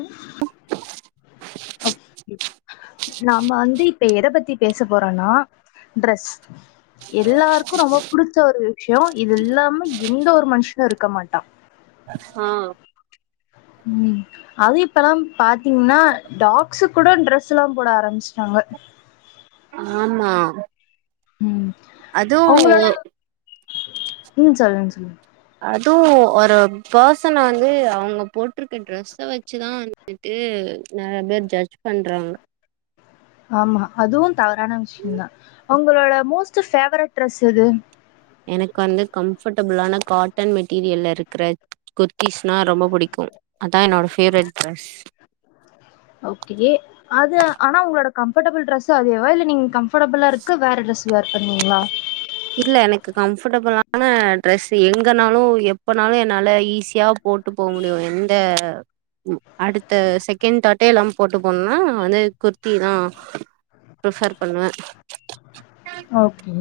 ம் [inaudible] நாம வந்து இப்ப எத பத்தி பேச போறோம்னா டிரஸ் எல்லார்க்கு ரொம்பொ புடிச்ச ஒரு விஷ்யோ இதில்லாம எந்த ஒரு மனுஷ்னு இருக்க மாட்டா ஆ ம் அது இப்ப லாம் பாத்தீங்ன்னா டாக்ஸுக் கூட ட்ரெஸ்லாம் போட ஆரம்பிச்ட்டாங்க ஆமா ம் அது ஒ உங்களோட ம் சொல்லுங் சொல்லுங் அது ஒரு பேர்சன வந்து அவுங்க போட்ருக்க ட்ரெஸ்ஸ வச்சுதா வந்ட்டு நெறைய பேர் ஜட்ஜ் பண்றாங்க ஆமா அதுவு தவறான விஷியந்தா உங்களோட மோஸ்ட்டு ஃபேவரெட் ட்ரெஸ் எது எனக் வந்து கம்ஃபர்ட்டபுளான காட்டன் மெட்டீரியல்ல இருக்குற குர்த்தீஸ்னா ரொம்பொ புடிக்கு அதான் என்னோட ஃபேவ்ரெட் ட்ரெஸ் ஓகே அது ஆனா உங்களோட கம்ஃபர்டபுள் ட்ரஸ்ஸு அதேவா இல்ல நீங் கம் ஃப்ரபுலா இருக்க வேற டரெஸ் வியர் பண்வீங்ளா இல்ல எனக்கு கம்ஃபர்டபுளான ட்ரஸ்ஸு எங்கனாலு எப்பொனாலு என்னால ஈஸியா போட்டு போ முடியு எந்த ம் அடுத்த செகேண் டாட்டே இல்லாம போட்டு போனுனா வந்து குர்த்திதா ப்ரிஃபர் பண்வ ஓகே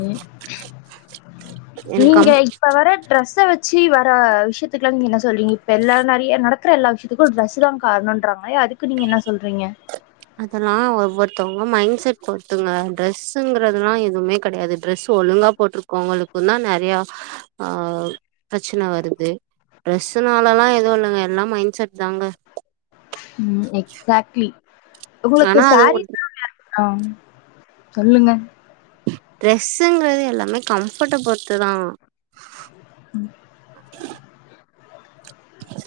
எனக்கு நீங்க கம் இப்ப வர ட ட்ரெஸ்ஸ வச்சி வர விஷ்யத்துக்லா நீங்கென்ன சொல்றீங்க இப்பெல்லார் நறிய நடக்ற எல்லா விஷயத்துக்கு டிரஸ்ஸு தா கார்ணுன்றாங்ளே அதுக்கு நீங்க என்ன சொல்றீங்க அதல்லா ஒவ்வொருத்தவுங்க மைண்ட் சட் பொருத்துங்க ட்ரெஸ்ஸுங்குறதுலா எதுமே கடையாது ட்ரெஸ்ஸு ஒழுங்கா போட்ருக்கவுங்களுக்குந் தா நெறையா ஆ ப்ரெச்சன வருது ட்ரெஸ்ஸுனால லா எது இல்லங்க எல்லா மைண்ட் செட் தாங்க ம் எக்ஸாக்ட்லி உங்களுக்கு ஆனா அதுவு ஒன் சாரீஸ்லா வேர் ஆ சொல்லுங்க ட்ரெஸ்ஸுங்குறது எல்லாமே கம்ஃபர்ட்ட பொறுத்துதா ம்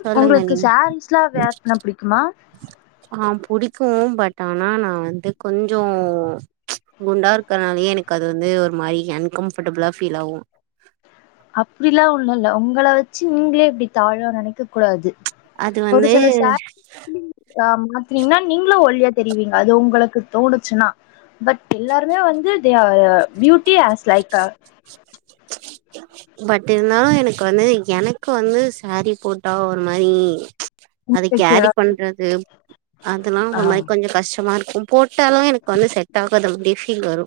சொல்லுங்க உங்களுக்கு நீங்க சாரீஸ்லா வேர் பண்ண புடிக்குமா கு பட் ஆனா நா வந்து கொஞ்சோ குண்டா இருக்கறனாலையே எனக்கது வந்து ஒரு மாரி அன்கம்ஃபர்டபுளா ஃபீல் ஆவு அப்டிலா ஒண்ணுல்ல உங்கள வச்சு நீங்ளே இப்டி தாழ்வா நெனைக்க கூடாது அது வந்து அம் மாத்னீங்ன்னா நீங்களு ஒல்யா தெரியுவீங்க அது உங்களுக்கு தோணுச்சுன்னா பட் எல்லாருமே வந்து தே ஆ அ பியூட்டி ஆஸ் லைக்கு பட் இருந்தாலு எனக் வந்து எனக்கு வந்து சேரீ போட் ட்டா ஒரு மாரி அத கேரி இன்செக்யூரா ஃபீல் பண்றது அதுல்லா ஆ ஒரு மாரி கொஞ்சொ கஷ்டமா இருக்கும் போட்டாலு எனக் வந்து செட் ஆகத மாரி ஃபீல் வரு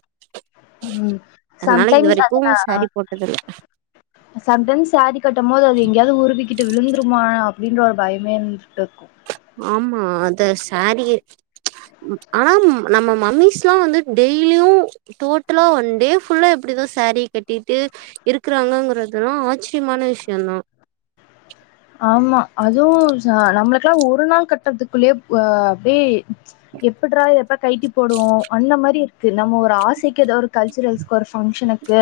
ம் அதனால இது சம்டைம்ஸ் அது வரைக்கு நா சாரீ போட்டதில்ல சம்டைம் சாரி கட்டும் போது அது எங்யாவது உருவி கிட்டு விழுந்துருமா அப்டின்ற ஒரு பயமே இருந்துர்க்கு ஆமா அது சாரீ ஆனா ம் நம்ம மம்மீஸ்லா வந்து டெய்லியு டோட்டலா வன் டே ஃபுல்லா எப்டிதா சேரீ கட்டீட்டு இருக்குறாங்கங்குறதுல்லா ஆச்சியமான விஷ்யோந்தா ஆமா அதுவு ச நம்ளுக்லா ஒரு நாள் கட்டற்துக்குள்ளியே வ அப்டி எப்புட்றா எப் ப்ப கைட்டி போடுவோ அந்த மாரி இருக்கு நம்ம ஒரு ஆசைக்கு எதோ ஒரு கல்சுரல்சுக்கு ஒரு ஃபங்ஷனுக்கு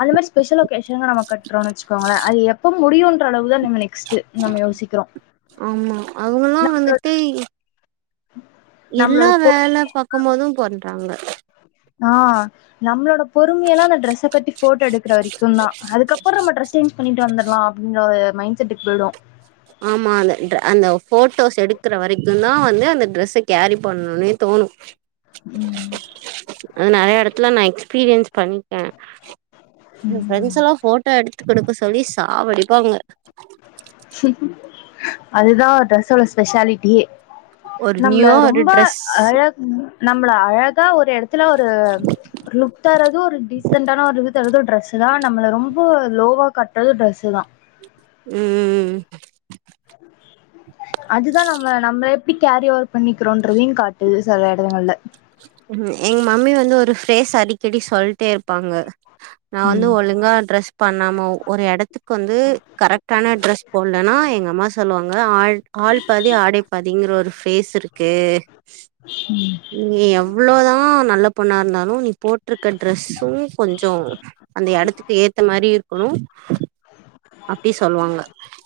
அந்த மாரி ஸ்பெஷல் ஒகேஷன்கு நாம கட்ரோமனு வச்சுக்கோங்கள அது எப்ப முடியுன்ற அளவு தா நம்ம நெ ஆமா அவுங்கல்லா வந்துட்டு எல்லா நம்மளோட பொ வேல பாக்கும்போது பண்றாங்க ஆஹ் நம்ளோட பொறுமையல்லா அந்த டிரெஸ கட்டி போட்டோ எடுக்கற வரைக்குந்தா அதுக்கபபுற நம்ம ட்ரெஸ் சேஞ் பண்ணிட்டு வந்துடலா அப்டின்ற ஒரு மைண்ட் செட்டுக்கு போயிடு ஆமா அந்த அந்த போட்டோஸ் எடுக்கிற வரைக்குந்தா வந்து அந்த ட்ரெஸ்ஸ கேரி பண்ணணும்னே தோணு ம் அது நெறைய எடத்துல நா எக்ஸ்பீரியன்ஸ் பண்ணிட்ட சொல போ ம் பிரண்ட்ஸ்லா போ ட்ட எடுத்துக்கொடுக்க சொல்லி சாவடிப்பாங்க அதுதா ட்ரெஸ்சோட ஸ்பெஷாலிட்டியே ஒரு நம்மள நியூவா ஒரு ரொம்ப ட்ரெஸ் அழகு நம்ளை அழ க்கா ஒரு எடத்துல ஒரு லுத்தரு டீசண்டான ஒரு டிரரெஸ்ஷுதா நம்மள ரொம்ப லோவா கட்டுறது டிரெஸ்சுதா உம் உம் உம் அதுதா நம்மள நம்மள எப்படி கேரி ஓவர் பண்ணிக்கிறோன்றதையு காட்டுது செல எடங்கள்ல உம் எங்க மம்மி வந்து ஒரு ப்ரேஷ் அடிக்கடி சொல்ட்டேருப்பாங்க நா வந்து ம் ஒழுங்கா ட்ரெஸ் பண்ணாம ஒரு எடத்துக்கு வந்து து கரெக்டான ட்ரெஸ் போட்லன்னா எங்க அம்மா சொல்வாங் அதா ஆள் ஆள் பாதி ஆடை பாதிங்ற ஒரு ஃபேசுரு [inaudible] நீ எவ்ளோ எவ்ளோ தா நல்ல பொண்ணா இருந்தாலு நீ போட்ருக்க ட்ரெஸ் து கொஞ்சோ அந்த எடத்துக் ஏத்த மாரி இருக்கணு அப்டி சொல்வாங்க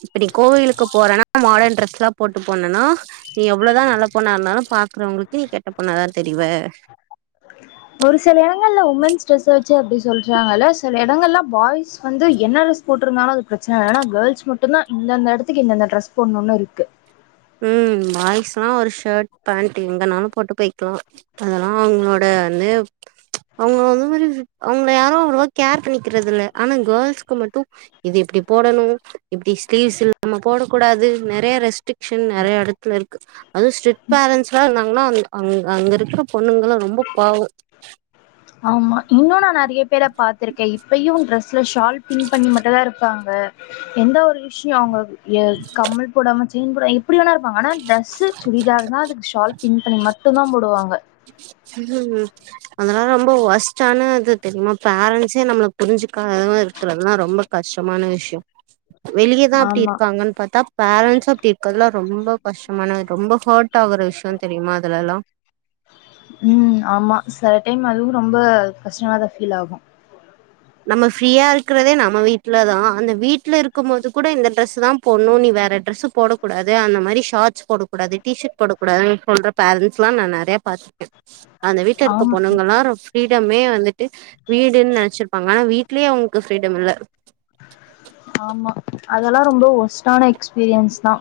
இப்படி கோயிலுக்கு போறனா மாடர்ன் ட்ரெஸ்லா போட்டு போனனா நீ எவ்ளோதா நல்ல பொண்ணா இருந்தாலு பாக்குறவங்களுக்கு நீ கெட்ட பொண்ணாதா தெரிவ ஒரு சில எடங்கள்ல்ல உமன் ஸ்ட்ரெஸ் வ சோ அப்டி சொல்றாங்கல்ல செல எடங்கள்ல்லா பாய்ஸ் வந்து என்ன ட்ரெஸ் போட்டிருந்தாலு அது பிரச்சன ஏன்னா கேர்ள்ஸ் மட்டுந்தா இந்தந்த எடத்துக்கு இந்தெந்த ட்ரெஸ் போடணுனு இருக்கு உம் பாய்ஸ்லா ஒரு ஷர்ட் பேண்ட் எங்கனாலு போட்டு போய்க்கலா அதெல்லா அவங்களோட வந்து ப்ச் அவுங்க வந்த மாரி அவங்கள யாரும் அவ்ளோ கேர் பண்ணிக்கிறதில்ல ஆனா கேள்ஸ்க்கு மட்டும் இது இப்படி போடணும் இப்படி ஸ்லீவ்ஸ் இல்லாம போடக்கூடாது நெறைய ரெஸ்ட்ரிக் ஷின் நெறைய எடத்துல இருக்கு அதுவு ஸ்ட்ரிக் பேரன்ஸ்லா இருந்தாங்கன்னா அங் அங் அங்கிருக்கிற பொண்ணுங்கலாம் ரொம்ப பாவம் ஆமா இன்னு நா நெறைய பேர பாத்திருக்கே இப்பையு டிரெஸ்ல ஷால் பின் பண்ணி மட்டு தா இருப்பாங்க எந்த ஒரு விஷயு அவங்க எ கம்மல் போடாம செயின் போடா எப்பிடி வேணா இருப்பாங்க ஆனா சில்க் சுடிதார் னா அதுக்கு ஷால் பின் பண்ணி மட்டு தா போ போவாங்க இன்னொன்னு அதெல்லா ரொம்ப ஒர்ஸ்ட்டானது தெரியுமா பேரண்ஸே நம்மள புரிஞ்சுக்காம இருக்கறதுல்லா ரொம்ப கஷ்டமான விஷய வெளியேதா அப்படி ஆமா இருக்காங்கன் பாத்தா பேரண்சு அப்படி இருக்கறதுலா ரொம்ப கஷ்டமான ரொம்ப ஹட் ஆகுற விஷய தெரியுமா அதுலல்லா உம் ஆமா செல டைம் அதுவு ரொம்ப கஸ்டமாதா ஃபீல் ஆகு நம்ம ஃப்ரீயா இருக்கிறதே நம்ம வீட்ல தா அந்த வீட்டுல இருக்கும் போது கூட இந்த டிரெசு தா போடணு நீ வேற டிரெசு போடக்கூடாது அந்த மாரி ஷார்ட்ஸ் போடக்கூடாது டி ஷர்ட் போடகூடாதுன்னு சொல்ற பேரண்ட்ஸ் ல்லா நா நெறைய பாத்துருக்கே அந்த வீட்ல இருக்க ஆம் பொண்ணுங்கல்லா ஃப்ரீடமே வந்துட்டு வீடுன் நெனைச்சிரு ஆனா வீட்லியே அவுங்க்கு ஃப்ரீடம் இல்ல ஆமா அதெல்லா ரொம்ப ஒஸ்ட்டான எக்ஸ்பீரியன்ஸ் தா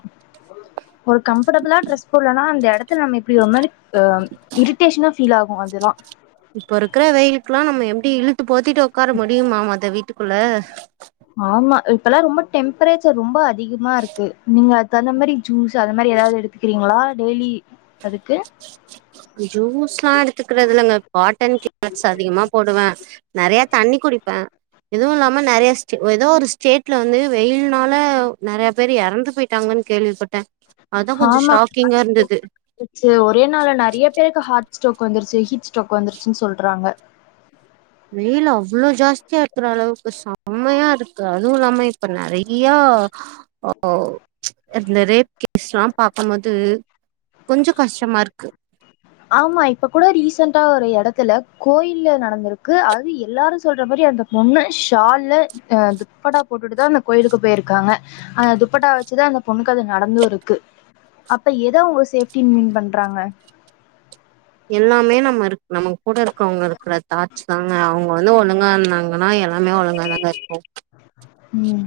ஒரு கம்ஃபடபுளா ட்ரெஸ் போட்லனா அந்த எடத்தல நம்ம இப்டி ஒரு மாரி அ இரிட்டேஷ்னா ஃபீல் ஆகு அதுல்லா இப்ப இருக்ற வெயிலுக்ல்லா நம்ம எப்டி இழு போத்திட்டு ஒக்கார முடியுமா மொத வீட்டு புள்ள ஆமா இப்பெல்லா ரொம்ப டெம்ப்ரேச்சர் ரொம்ப அ திகமா இருக்கு நீங்க தந்த மாரி ஜூஸு அத மாரி எதாவ்து எடுத்துக்கிறீங்ளா டெய்லி அதுக்கு ஜூஸ்லா எடுத்துக்றதில்லங்க காட்டன் [inaudible] அதிகமா போடுவே நறையா தண்ணி குடிப்பே இதுவு இல்லாம நெறையஸ்ச் ஒ எதோ ஒரு ஸ்டேட்ல வந்து வெயில்னால நறையா பேரு எறந்து போயிட்டாங்கன் கேள்விப்பட்டே அதா கொஞ்ச ஷாக்கிங்காருந்தது இது ஒரே நாள்ல நறைய பேருக்கு ஹாட் ஸ்டோக் வந்துருச்சு ஹீட் ஸ்டோக் வந்துருச்சுன் சொல்றாங்க வெயில் அவ்வுளோ ஜாஸ்தியா இருக்ற அளவுக்கு செம்மையா இருக்கு அதுவு இல்லாம இப்ப நறைய ஒ ஓ இந்த ரேப் கேஸ்லாம் பாக்கம் மோது கொஞ்சோ கஷ்டமாருக்கு ஆமா இப்ப கூட ரீசெண்டா ஒரு எ எத்துல கோயில்ல நடந்திருக்கு அது எல்லாரு சொல்ற மாரி அந்த பொண்ணு ஷால்ல அ துப்படா போட்டுட்டு தா அந்த கோயிலுக்கு போய்ருக்காங்க அந்த துப்பட்டா வெச்சிதா அந்த பொண்ணுக்கு அது நடந்து இருக்கு அப்ப எத அவுங்க சேஃப்டின் மீன் பண்றாங்க எல்லாமே நம்ம இருக் நமக் கூட இருக்கவங்க இருக்கிற தாட்ச் தாங்க அவுங்க வந்து ஒழுங்கா இந்தாங்கனா எல்லாமே ஒழுங்காதாங்க இர்க்கு ம்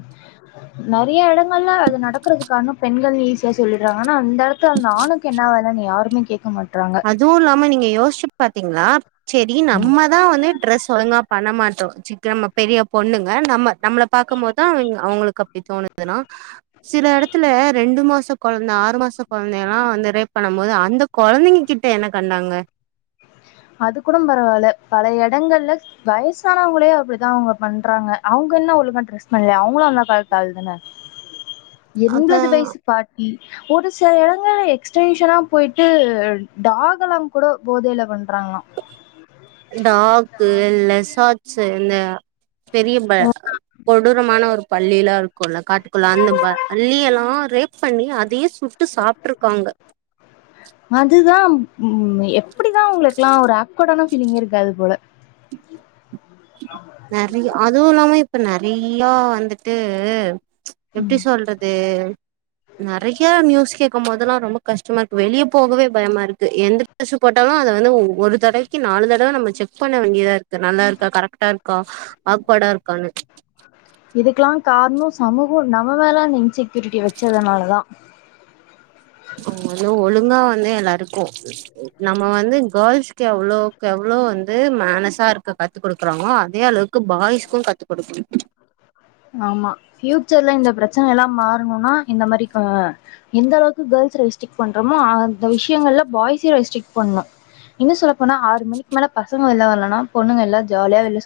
நறையா எடங்கள்ல அது நடக்கறதுக்கானோ பெண்கள் ஈஸியா சொல்லிர்றாங்க ஆனா இந்த எடத்துல அந்த ஆணுக்கு என்ன வேலைன் யாருமே கேக்க மா அதுவு இல்லாம நீங்க யோசிச்சு ப திங்ளா சேரி நம்மதா வந்து டிரஸ் ஒழுங்கா பண்ண மாட்டோ சிக்கனம்ம பெரிய பொண்ணுங்க நம்ம நம்மள பாக்க மோத்தா அவிங் அவுங்களுக்கு அப்டி தோணுதுன்னா சில எடத்துல ரெண்டு மாச கொழந்த ஆறு மாச கொழந்தை எல்லா வந்து ரேப் பண்ணம் போது அந்த கொழந்தைங்க கிட்ட என்ன கண்டாங்க அது கூடம் பரவால பல எடங்கள்ல வயசானவங்களே அப்பிடிதா அவுங்க பண்றாங்க அவுங்க என்ன ஒழுங்கா ட்ரெஸ் பண்லியா அவுங்குளு அந்த காலத்து ஆள் தான அதா எண்ப்ளது வய்சு பாட்டி ஒரு சில் எடங்கல எக்ஸ்டென்ஷனா போய்ட்டு டாகல்லாங் கூட போதைல வந் டாகு லெசா [unintelligible] பெரிய ப கொடூரமான ஒரு பள்ளிலா இருக்குல்ல காட்டுக்குள்ள அந்த ப அள்ளி எல்லா ரேப் பண்ணி அதையே சுட்டு சாப்ட்ருக்காங்க அதுதான் ம் எப்டிதா உங்களுக்லாம் ஒரு ஆப் கோடான ஃபலிங் இருக்காது போல [inaudible] நெறை அதுவு இல்லாம இப் ப்ப நெறையா வந்துட்டு எப்டி சொல்றது நெறையா நியூஸ் கேக் குமோதல்லா ரொம்ப கஷ்டமா இருக்கு வெளிய போகவே பயமா இருக்கு எந்த டெஸ்ஸு போட்டாலு அத வந்து ஒ ஒரு தடவைக்கி நாலு தடவ நம்ம ச்செக் பண்ண வேண்டியதா இருக்கு நல்லா இருக்கா க ட்டா இருக்கா ஆக்வடா இருக்கான்னு கார்ணோ சமூகோ நம்ம மேல இந்த இன்செக்யூரிட்டிய வேச்சதனாலதா ஓ [inaudible] ஒழுங்கா வ ந்தே எல்லாருக்கு நம்ம வந்து கேர்ள்ஸ்க்கு எவ்ளோக்கெவ்ளோ வந்து மேனசா இருக்க கத்து குடுக்குறாங்ளோ அதே அளவுக்கு பாய்ஸ்க்கு கத்து குடுக்கணு சா எல்லா மாறணுன்னா இந்த மாரி க எந்த அளவுக்கு கேர்ள்ஸ ரெஸ்ட்ரிக்ட் பண்றமோ அந்த விஷியங்கள்ல பாய்ஸியு ரெஸ்ட்ரிக்ட் பண்ணு இன்னு சொல்ல போனா ஆறு மணிக் மேல பசங்க வெள்ள வர்லனா பொண்ணுங்க எல்லா ஜாலியா வெள்ள சு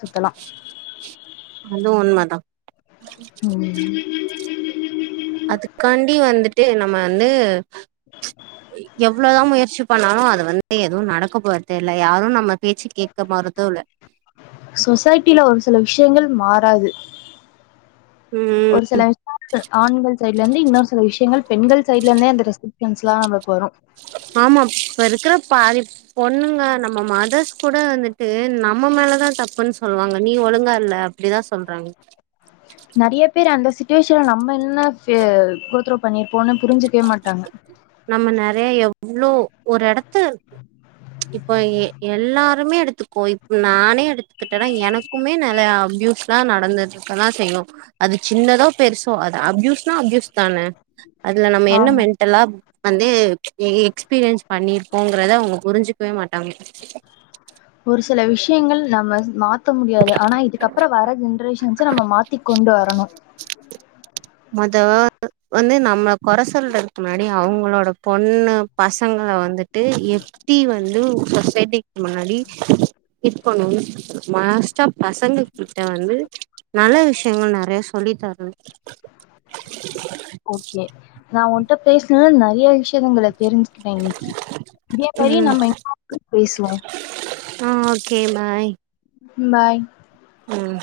அது உன்மதா ம் அதுக்காண்டி வந்துட்டு நம்ம வந்து இ எவ்ளதா முயற்சி பண்ணாலு அது வந்து எதுவு நடக் க்க போற்து இல்ல யாரு நம்ம பேச்சு கேக்க மாறுதூல்ல சொசைட்டில ஒரு சில விஷயங்கள் மாறாது ம் ஒரு சில [unintelligible] ஆண்கள் சை ல்ல இந்து இன்னோர் சில விஷயங்கள் பெண்கள் சைட்லிந்தே அந்த [unintelligible] லா வரு ஆமா இப்ப இருக்குற பாதி பொண்ணுங்க நம்ம மதஸ் கூட வந்துட்டு நம்ம மேலதா தப்புன் சொல்வாங்க நீ ஒழுங்கா இல்ல அப்டிதா சொல்றாங்க நறியப் பேர் அந்த சுட்டிவேஷன்ல நம்ம என்ன ஃபே குடுத்ரூ பண்ணிற் போண்ணு புரிஞ்சுக்வே மாட்டாங்க நம்ம நெறைய ஒரு எடத்து இப்ப எ எல்லாருமே எடுத்துக்கோ இப் நானே எடுத்துக்குட்டனா எனக்குமே நலயா அப்யூஸ் லா நடந்துர்கதா செய்யு அது சின்னதோ பெருசோ அது அப்யூஸ்னா அப்யூஸ் தான அதுல நம்ம என்ன ஆமா மெண்ட்டலா வந்து எ எக்ஸ்பீரியன்ஸ் பண்ணிற்ப்போங்றத அவுங்க புரிஞ்சுக்வே மாட்டாங்க ஒரு செல விஷ்யங்கள் நம்மள் மாத் த்த முடியாது ஆனா இதுக்கப்பற வர ஜென்ரேஷ் ஞ்ச நம்ம மாத்தி கொண்டு வரனு மொதோ வந்து நம்ம கொற சொல்றதுக் முன்னாடி அவுங்களோட கண்ணு பசங்ள வந்துட்டு எப்டி வந்து சொசைட்டிக் முன்னடி இப்பொழுது மாஸ்ட்டா பசங்க கிட்ட வந்து நல்ல விஷ்யங்கள் நறைய சொல்லி தரனு ஔகே நா ஒன் ட்ட பேஸ்னுல நறியா விஷ்‌ டிவிங்கிள தெரிஞ்சுக்கிட்ட இன்னிக்கி கோயி ம் நம்ம [inaudible] பேசுவோ கே பாய் பாய் ம்